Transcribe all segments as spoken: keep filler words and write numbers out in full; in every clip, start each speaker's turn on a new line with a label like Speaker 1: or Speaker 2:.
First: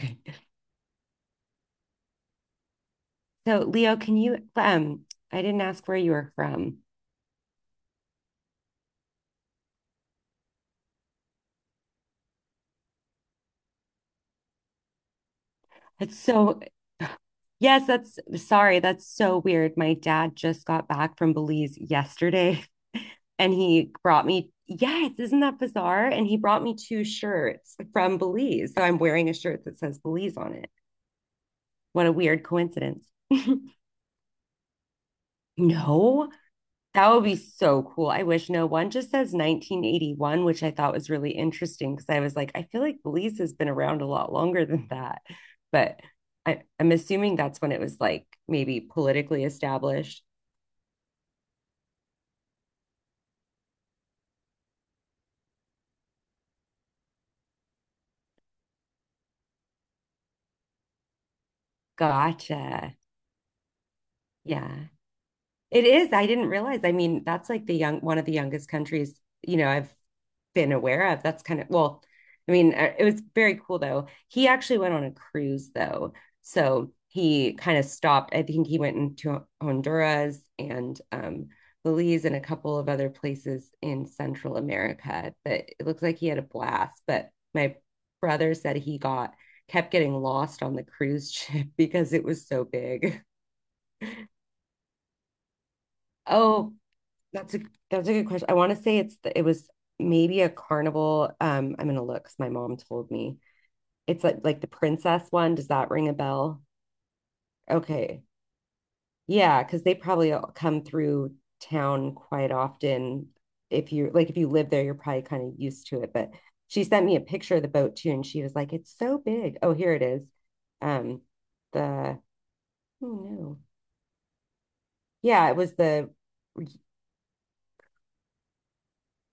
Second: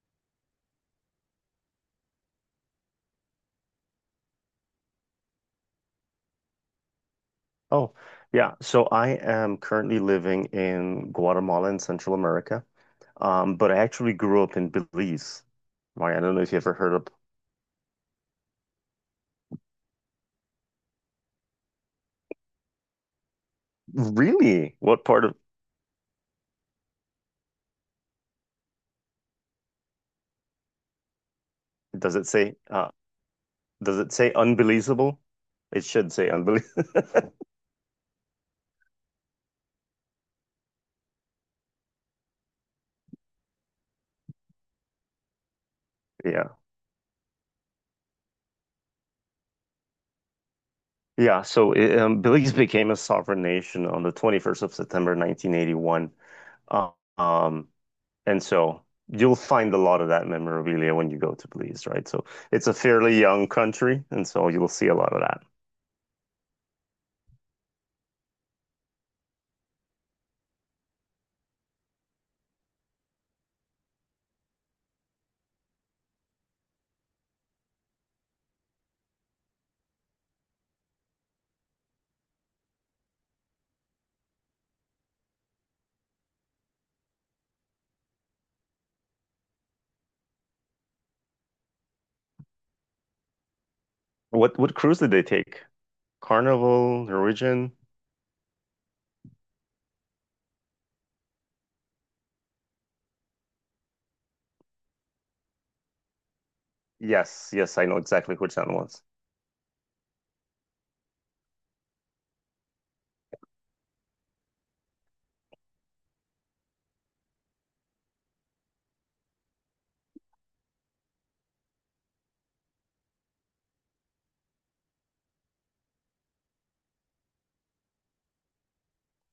Speaker 1: Okay. So, Leo, can you? Um, I didn't ask where you were from.
Speaker 2: Oh, yeah. So I am currently living in Guatemala in Central America. Um, but I actually grew up in Belize,
Speaker 1: That's
Speaker 2: right? I don't know if you
Speaker 1: so,
Speaker 2: ever heard of
Speaker 1: yes, that's sorry. That's so weird. My dad just got back from Belize yesterday and he brought me,
Speaker 2: really what
Speaker 1: yes,
Speaker 2: part of
Speaker 1: isn't that bizarre? And he brought me two shirts from Belize. So, I'm wearing a shirt that says Belize on it. What a
Speaker 2: does it
Speaker 1: weird
Speaker 2: say uh
Speaker 1: coincidence.
Speaker 2: does it say unbelievable? It should
Speaker 1: No.
Speaker 2: say unbelievable.
Speaker 1: That would be so cool. I wish no one just says nineteen eighty-one, which I thought was really interesting because I was like, I feel like Belize has been around a lot longer than that. But
Speaker 2: Yeah.
Speaker 1: I, I'm assuming that's when it was like maybe politically established.
Speaker 2: Yeah, so it, um, Belize became a sovereign nation on the twenty-first of September nineteen eighty-one. Um, And so you'll find a lot of that memorabilia when you go to Belize, right? So it's a
Speaker 1: Gotcha.
Speaker 2: fairly young country, and so you'll
Speaker 1: Yeah.
Speaker 2: see a lot of that.
Speaker 1: It is. I didn't realize. I mean, that's like the young one of the youngest countries, you know, I've been aware of. That's kind of well, I mean, uh, it was very cool though. He actually went on a cruise though. So he kind of stopped. I think he went into Honduras and um Belize and a couple of other places in Central America. But it looks like he had a blast. But my brother said he got kept getting lost on the cruise ship because it was so big.
Speaker 2: What what cruise did they take?
Speaker 1: Oh,
Speaker 2: Carnival,
Speaker 1: that's a
Speaker 2: Norwegian?
Speaker 1: that's a good question. I want to say it's the, it was maybe a carnival. Um, I'm gonna look 'cause my mom told me. It's like like the princess one. Does that ring a bell?
Speaker 2: Yes, yes, I know
Speaker 1: Okay.
Speaker 2: exactly which that was.
Speaker 1: Yeah, because they probably all come through town quite often. If you like if you live there, you're probably kind of used to it. But she sent me a picture of the boat too, and she was like, it's so big. Oh, here it is. Um, the oh no. Yeah, it was the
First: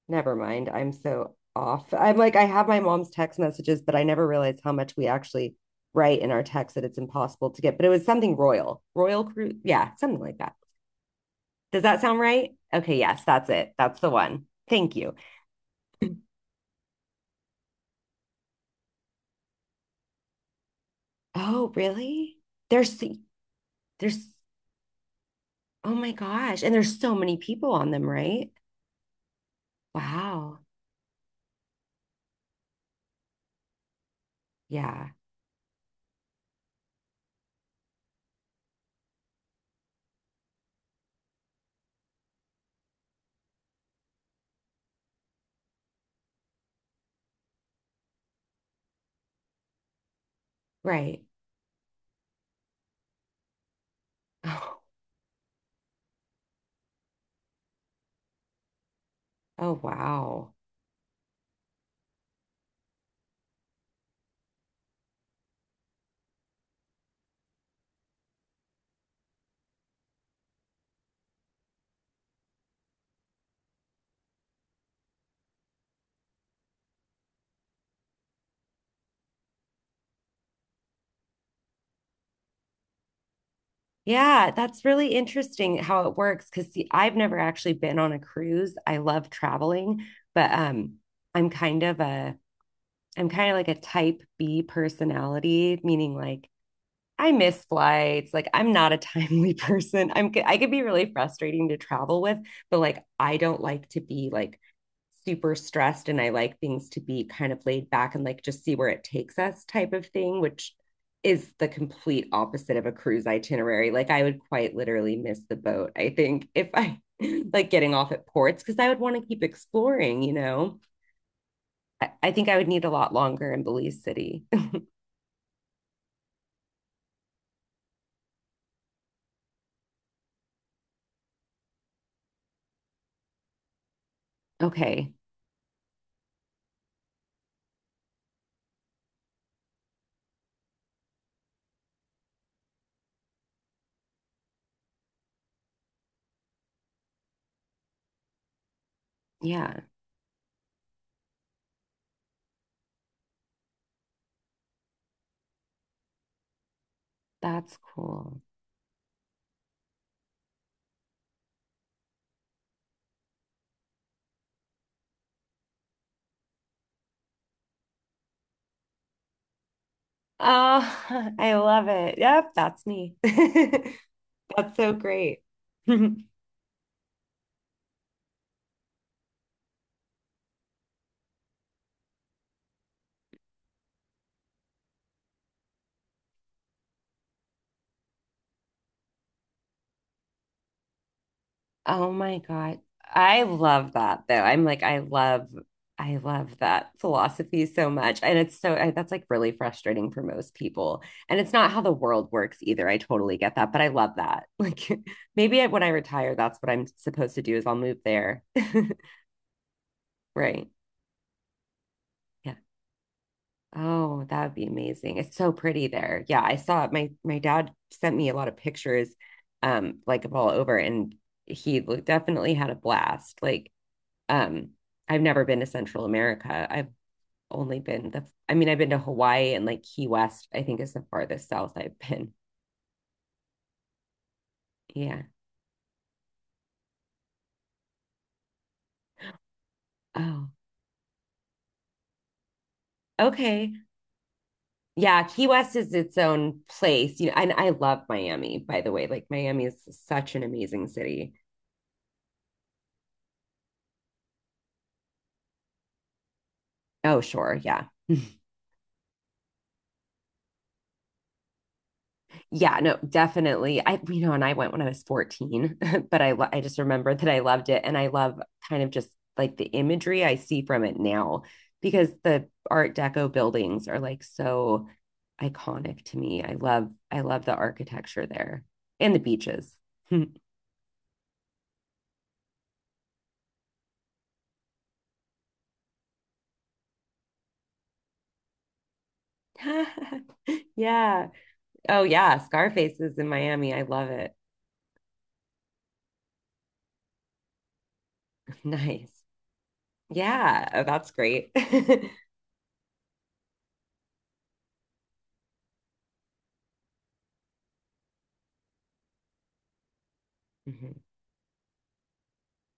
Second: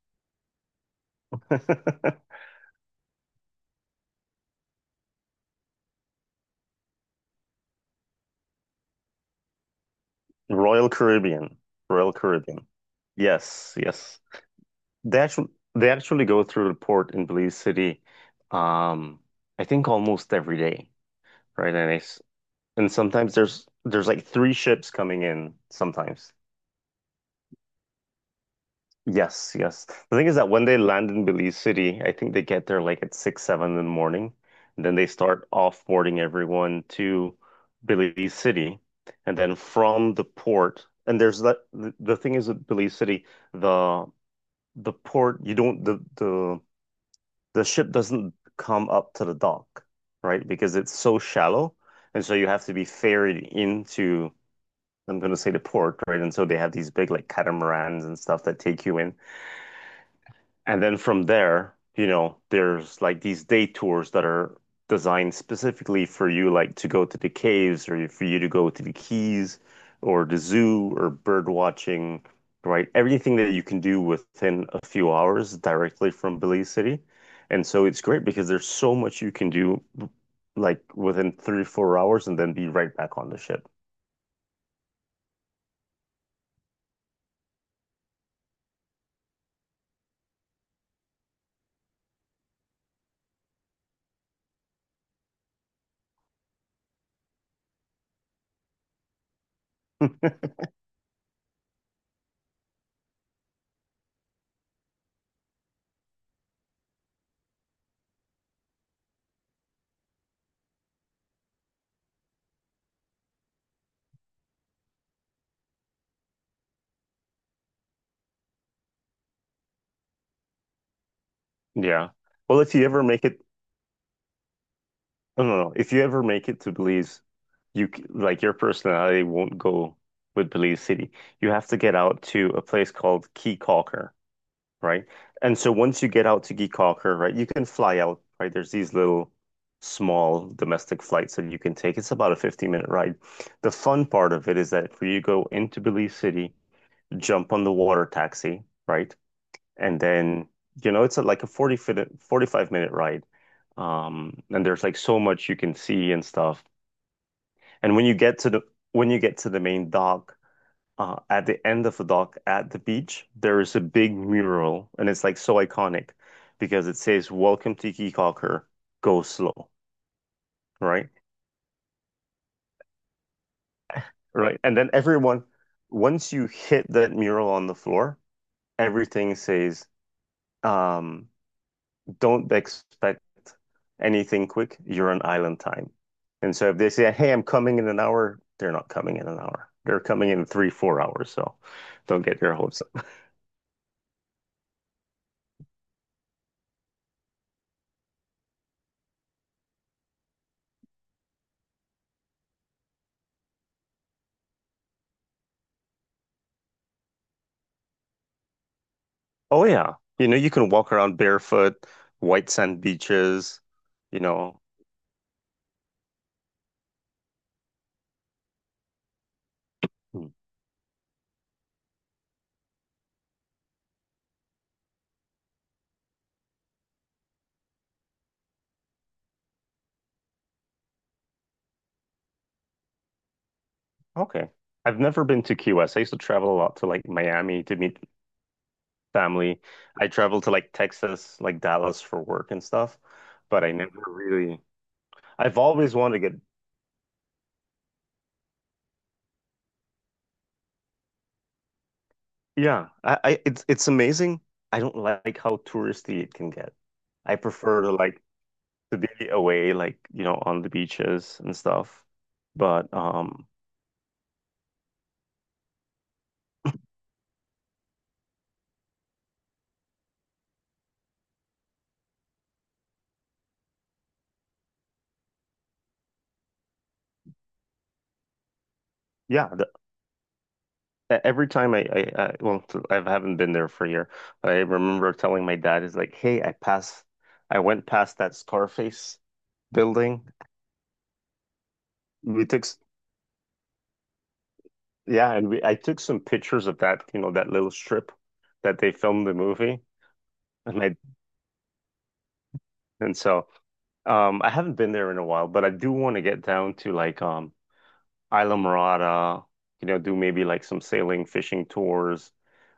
Speaker 1: never mind. I'm so off. I'm like, I have my mom's text messages, but I never realized how much we actually write in our text that it's impossible to get. But it was something royal, royal crew. Yeah, something like that.
Speaker 2: Royal Caribbean.
Speaker 1: Does that
Speaker 2: Royal
Speaker 1: sound right?
Speaker 2: Caribbean.
Speaker 1: Okay, yes, that's it.
Speaker 2: Yes,
Speaker 1: That's the
Speaker 2: yes.
Speaker 1: one. Thank you.
Speaker 2: They actually they actually go through the port in Belize City, um, I think almost every day,
Speaker 1: Oh,
Speaker 2: right? And I,
Speaker 1: really?
Speaker 2: And
Speaker 1: There's
Speaker 2: sometimes there's there's like
Speaker 1: there's
Speaker 2: three ships coming in
Speaker 1: oh my
Speaker 2: sometimes.
Speaker 1: gosh. And there's so many people on them, right?
Speaker 2: Yes, yes. The thing is that
Speaker 1: Wow.
Speaker 2: when they land in Belize City, I think they get there like at six, seven in the morning. And then they
Speaker 1: Yeah,
Speaker 2: start offboarding everyone to Belize City. And then from the port, and there's that the, the thing is with Belize City, the the port, you don't the the the ship doesn't come up to the dock, right? Because it's so
Speaker 1: right.
Speaker 2: shallow. And so you have to be ferried into,
Speaker 1: Oh,
Speaker 2: I'm going to say, the port, right? And so they have these big like catamarans and stuff that take you in.
Speaker 1: oh wow.
Speaker 2: And then from there, you know, there's like these day tours that are designed specifically for you, like to go to the caves or for you to go to the keys or the zoo or bird watching, right? Everything that you can do within a few hours directly from Belize City. And so it's great because there's so much you can do like within three, four hours and then be right back on the ship.
Speaker 1: Yeah, that's really interesting how it works because see, I've never actually been on a cruise. I love traveling, but um I'm kind of a I'm kind of like a type B personality, meaning like I miss flights. Like I'm not a timely person. I'm I could be really frustrating to travel with, but like I don't like to be like super stressed and I like things to be kind of laid back and like just see where it takes us type of thing, which is the complete opposite of a cruise itinerary. Like I would quite literally miss the boat, I think, if I like getting off at ports because I would want to keep exploring, you know.
Speaker 2: Yeah.
Speaker 1: I, I think I
Speaker 2: Well,
Speaker 1: would
Speaker 2: if
Speaker 1: need
Speaker 2: you
Speaker 1: a
Speaker 2: ever
Speaker 1: lot
Speaker 2: make it
Speaker 1: longer in Belize City.
Speaker 2: No, no, no. If you ever make it to Belize, you c- like your personality won't go with Belize City. You have to get out to a place called Key Calker, right?
Speaker 1: Okay.
Speaker 2: And so once you get out to Key Calker, right, you can fly out, right? There's these little small domestic flights that you can take. It's about a fifteen minute ride. The fun part of it is that for you go into Belize City, jump on the water taxi, right?
Speaker 1: Yeah,
Speaker 2: And then, you know, it's a, like a forty minute, forty-five minute ride. Um, and there's like so much you can see and stuff.
Speaker 1: that's
Speaker 2: And when you get
Speaker 1: cool.
Speaker 2: to the when you get to the main dock, uh, at the end of the dock at the beach, there is a big mural, and it's like so iconic because it says "Welcome to Kikaker, go slow." Right,
Speaker 1: Oh, I love it. Yep, that's me.
Speaker 2: right.
Speaker 1: That's
Speaker 2: And then
Speaker 1: so great.
Speaker 2: everyone, once you hit that mural on the floor, everything says um, don't expect anything quick. You're on island time. And so if they say, hey, I'm coming in an hour, they're not coming in an hour. They're coming in three, four hours. So
Speaker 1: Oh
Speaker 2: don't
Speaker 1: my
Speaker 2: get your
Speaker 1: God.
Speaker 2: hopes up.
Speaker 1: I love that though. I'm like, I love, I love that philosophy so much. And it's so, I, that's like really frustrating for most people. And it's not how the world works either. I totally get that, but I love that. Like maybe I, when I retire, that's what I'm supposed to do is I'll move there.
Speaker 2: Oh, yeah. You know, you
Speaker 1: Right.
Speaker 2: can walk around barefoot, white
Speaker 1: Yeah.
Speaker 2: sand beaches, you
Speaker 1: Oh, that would
Speaker 2: know.
Speaker 1: be amazing. It's so pretty there. Yeah, I saw it. My my dad sent me a lot of pictures um like
Speaker 2: Hmm.
Speaker 1: of all over and he lo- definitely had a blast. Like um I've never been to Central America. I've only been the I mean I've been to Hawaii and like Key West, I think is the farthest south I've been.
Speaker 2: Okay. I've
Speaker 1: Yeah.
Speaker 2: never been to Key West. I used to travel a lot to like Miami to meet family. I traveled
Speaker 1: Oh.
Speaker 2: to like Texas, like Dallas for work and stuff, but I
Speaker 1: Okay.
Speaker 2: never really,
Speaker 1: Yeah, Key
Speaker 2: I've
Speaker 1: West is
Speaker 2: always wanted
Speaker 1: its
Speaker 2: to get
Speaker 1: own place. You know, and I love Miami, by the way. Like Miami is such an amazing city.
Speaker 2: Yeah, I, I it's it's amazing. I don't like how touristy it can get.
Speaker 1: Oh,
Speaker 2: I
Speaker 1: sure.
Speaker 2: prefer
Speaker 1: Yeah.
Speaker 2: to like to be away, like you know, on the beaches and stuff.
Speaker 1: Yeah,
Speaker 2: But
Speaker 1: no,
Speaker 2: um,
Speaker 1: definitely. I, you know, and I went when I was fourteen, but I, lo- I just remember that I loved it. And I love kind of just like the imagery I see from it now because the Art Deco buildings are like so iconic to me. I love, I love the architecture there and the
Speaker 2: yeah, the,
Speaker 1: beaches.
Speaker 2: e- every time I, I I well, I haven't been there for a year. I remember telling my dad, is like, hey, I passed, I went past that Scarface building.
Speaker 1: Yeah. Oh, yeah.
Speaker 2: We took, s-
Speaker 1: Scarface is in Miami. I love it.
Speaker 2: yeah, and we I took some pictures of that, you know, that little strip that they
Speaker 1: Nice.
Speaker 2: filmed the movie,
Speaker 1: Yeah. Oh,
Speaker 2: and I
Speaker 1: that's great.
Speaker 2: and so. Um, I haven't been there in a while, but I do want to get down to like um Isla Morada, you know, do maybe like some
Speaker 1: Mhm.
Speaker 2: sailing, fishing tours.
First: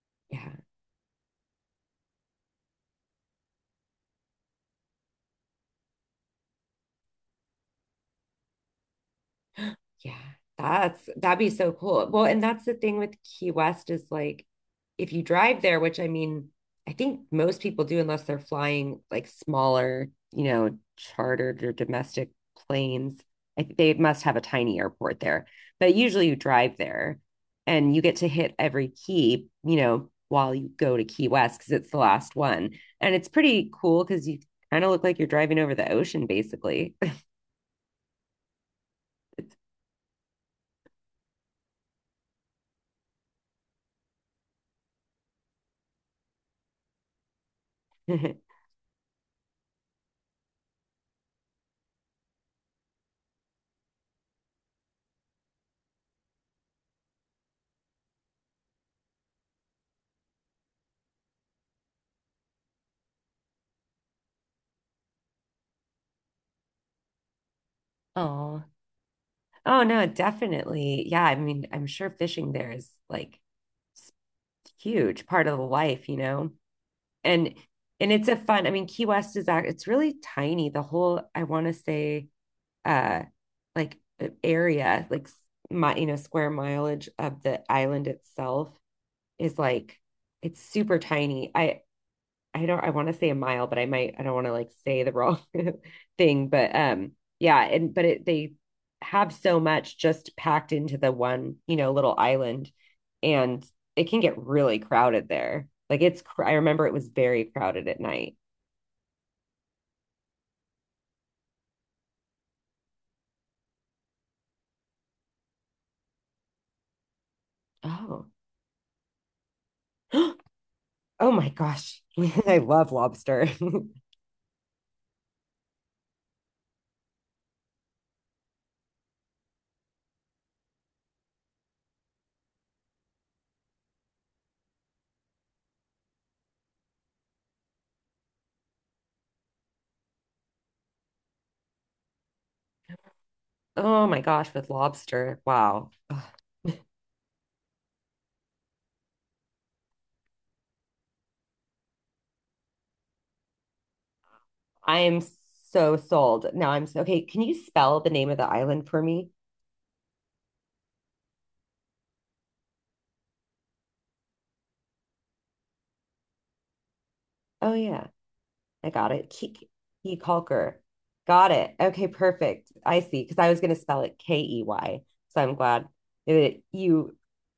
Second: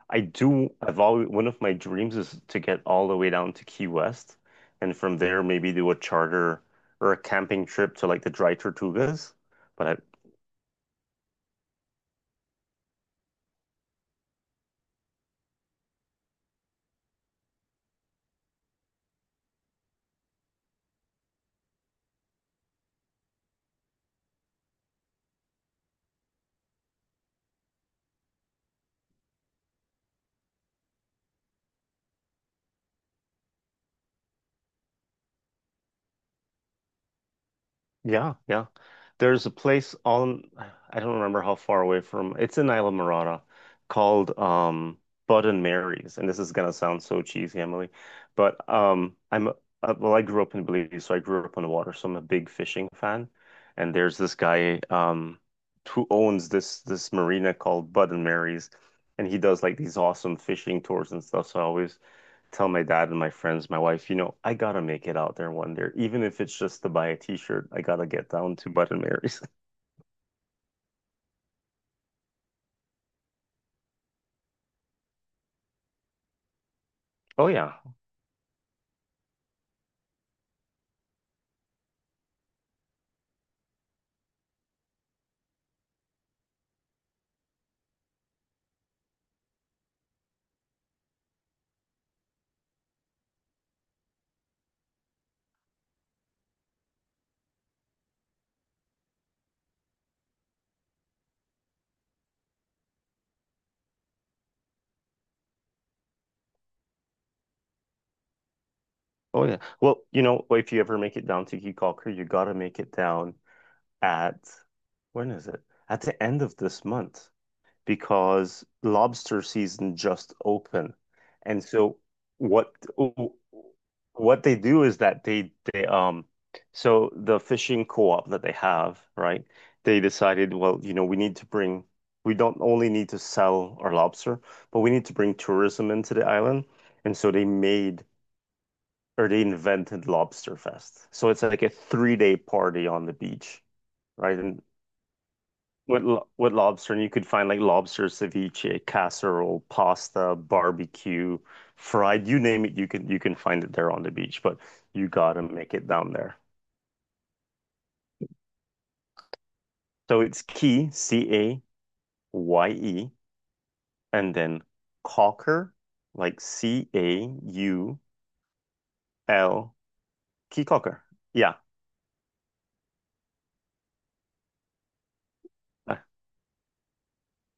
Speaker 2: I
Speaker 1: Yeah.
Speaker 2: do, I've always, one of my dreams is to get all the way down to Key West and from there maybe do a charter or a camping trip to like the Dry Tortugas. But I,
Speaker 1: Yeah, that's that'd be so cool. Well, and that's the thing with Key West is like if you drive there, which I mean, I think most people do unless they're flying like smaller, you know, chartered or domestic planes. I think they must have a tiny airport there. But usually you drive there and you get to hit every key, you know, while you go to Key West because it's the last one. And it's pretty cool because you kind of look like you're driving over the ocean basically
Speaker 2: Yeah, yeah. There's a
Speaker 1: it.
Speaker 2: place on, I don't remember how far away from, it's in Isla Morada called um Bud and Mary's. And this is gonna sound so cheesy, Emily, but um I'm uh, well, I grew up in Belize, so I grew up on the water, so I'm a big fishing fan. And there's this guy um who owns this this marina called Bud and Mary's, and he does like these awesome fishing tours and stuff. So I always tell my dad and my friends, my wife, you know, I gotta make it out there one day, even if it's just to buy a t-shirt. I gotta get down
Speaker 1: Oh,
Speaker 2: to Button Mary's.
Speaker 1: oh no, definitely. Yeah, I mean, I'm sure fishing there is like s- huge part of the life, you know.
Speaker 2: Oh
Speaker 1: And
Speaker 2: yeah,
Speaker 1: and it's a fun, I mean, Key West is act it's really tiny. The whole I want to say uh like uh, area, like s- my, you know, square mileage of the island itself is like it's super tiny. I I don't I want to say a mile, but I might I don't want to like say the wrong thing, but um yeah, and but it, they have so much just packed into the one, you know, little island and it can get really crowded there. Like it's cr- I remember it was very crowded at night.
Speaker 2: oh yeah. Well, you know, if you ever make it down to Key Calker, you gotta make it down at when is it? at the end of this month,
Speaker 1: Oh.
Speaker 2: because lobster season just opened.
Speaker 1: Oh my
Speaker 2: And so
Speaker 1: gosh. I
Speaker 2: what
Speaker 1: love lobster.
Speaker 2: what they do is that they they um so the fishing co-op that they have, right? They decided, well, you know, we need to bring we don't only need to sell our lobster, but we need to bring tourism into the island. And so they made or they invented Lobster Fest. So it's like a three-day party on the beach,
Speaker 1: Oh my
Speaker 2: right?
Speaker 1: gosh,
Speaker 2: And
Speaker 1: with lobster. Wow.
Speaker 2: what
Speaker 1: Ugh.
Speaker 2: lo what lobster? And you could find like lobster ceviche, casserole, pasta, barbecue, fried, you name it, you can you can find it there on the beach, but
Speaker 1: I
Speaker 2: you
Speaker 1: am
Speaker 2: gotta make it
Speaker 1: so
Speaker 2: down there.
Speaker 1: sold. Now I'm so, okay. Can you spell the name of the island for me?
Speaker 2: So it's Key, C A Y E, and then Cocker, like
Speaker 1: Oh,
Speaker 2: C A U L,
Speaker 1: yeah. I got it. Ke- Key
Speaker 2: Key
Speaker 1: Kalker.
Speaker 2: Cocker.
Speaker 1: Got
Speaker 2: Yeah.
Speaker 1: it. Okay, perfect. I see. Because I was going to spell it K E Y. So I'm glad
Speaker 2: Uh,
Speaker 1: that you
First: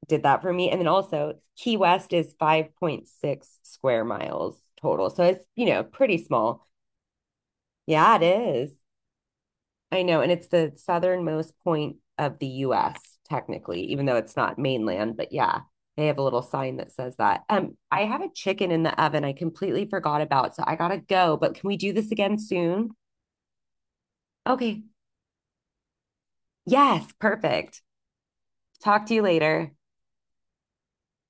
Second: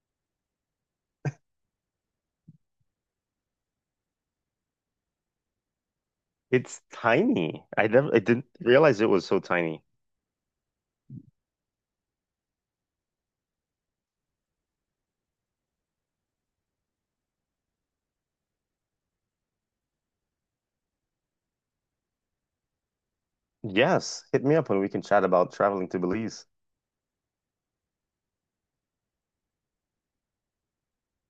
Speaker 1: did that for me. And then also, Key West is five point six square miles total. So it's, you know, pretty small.
Speaker 2: It's tiny. I never
Speaker 1: Yeah,
Speaker 2: I
Speaker 1: it
Speaker 2: didn't
Speaker 1: is.
Speaker 2: realize it was so tiny.
Speaker 1: I know, and it's the southernmost point of the U S, technically, even though it's not mainland, but yeah, they have a little sign that says that. Um, I have a chicken in the oven I completely forgot about, so I gotta go, but can we do this again soon?
Speaker 2: Yes, hit me up and
Speaker 1: Okay.
Speaker 2: we can chat about traveling to Belize.
Speaker 1: Yes, perfect. Talk to you later.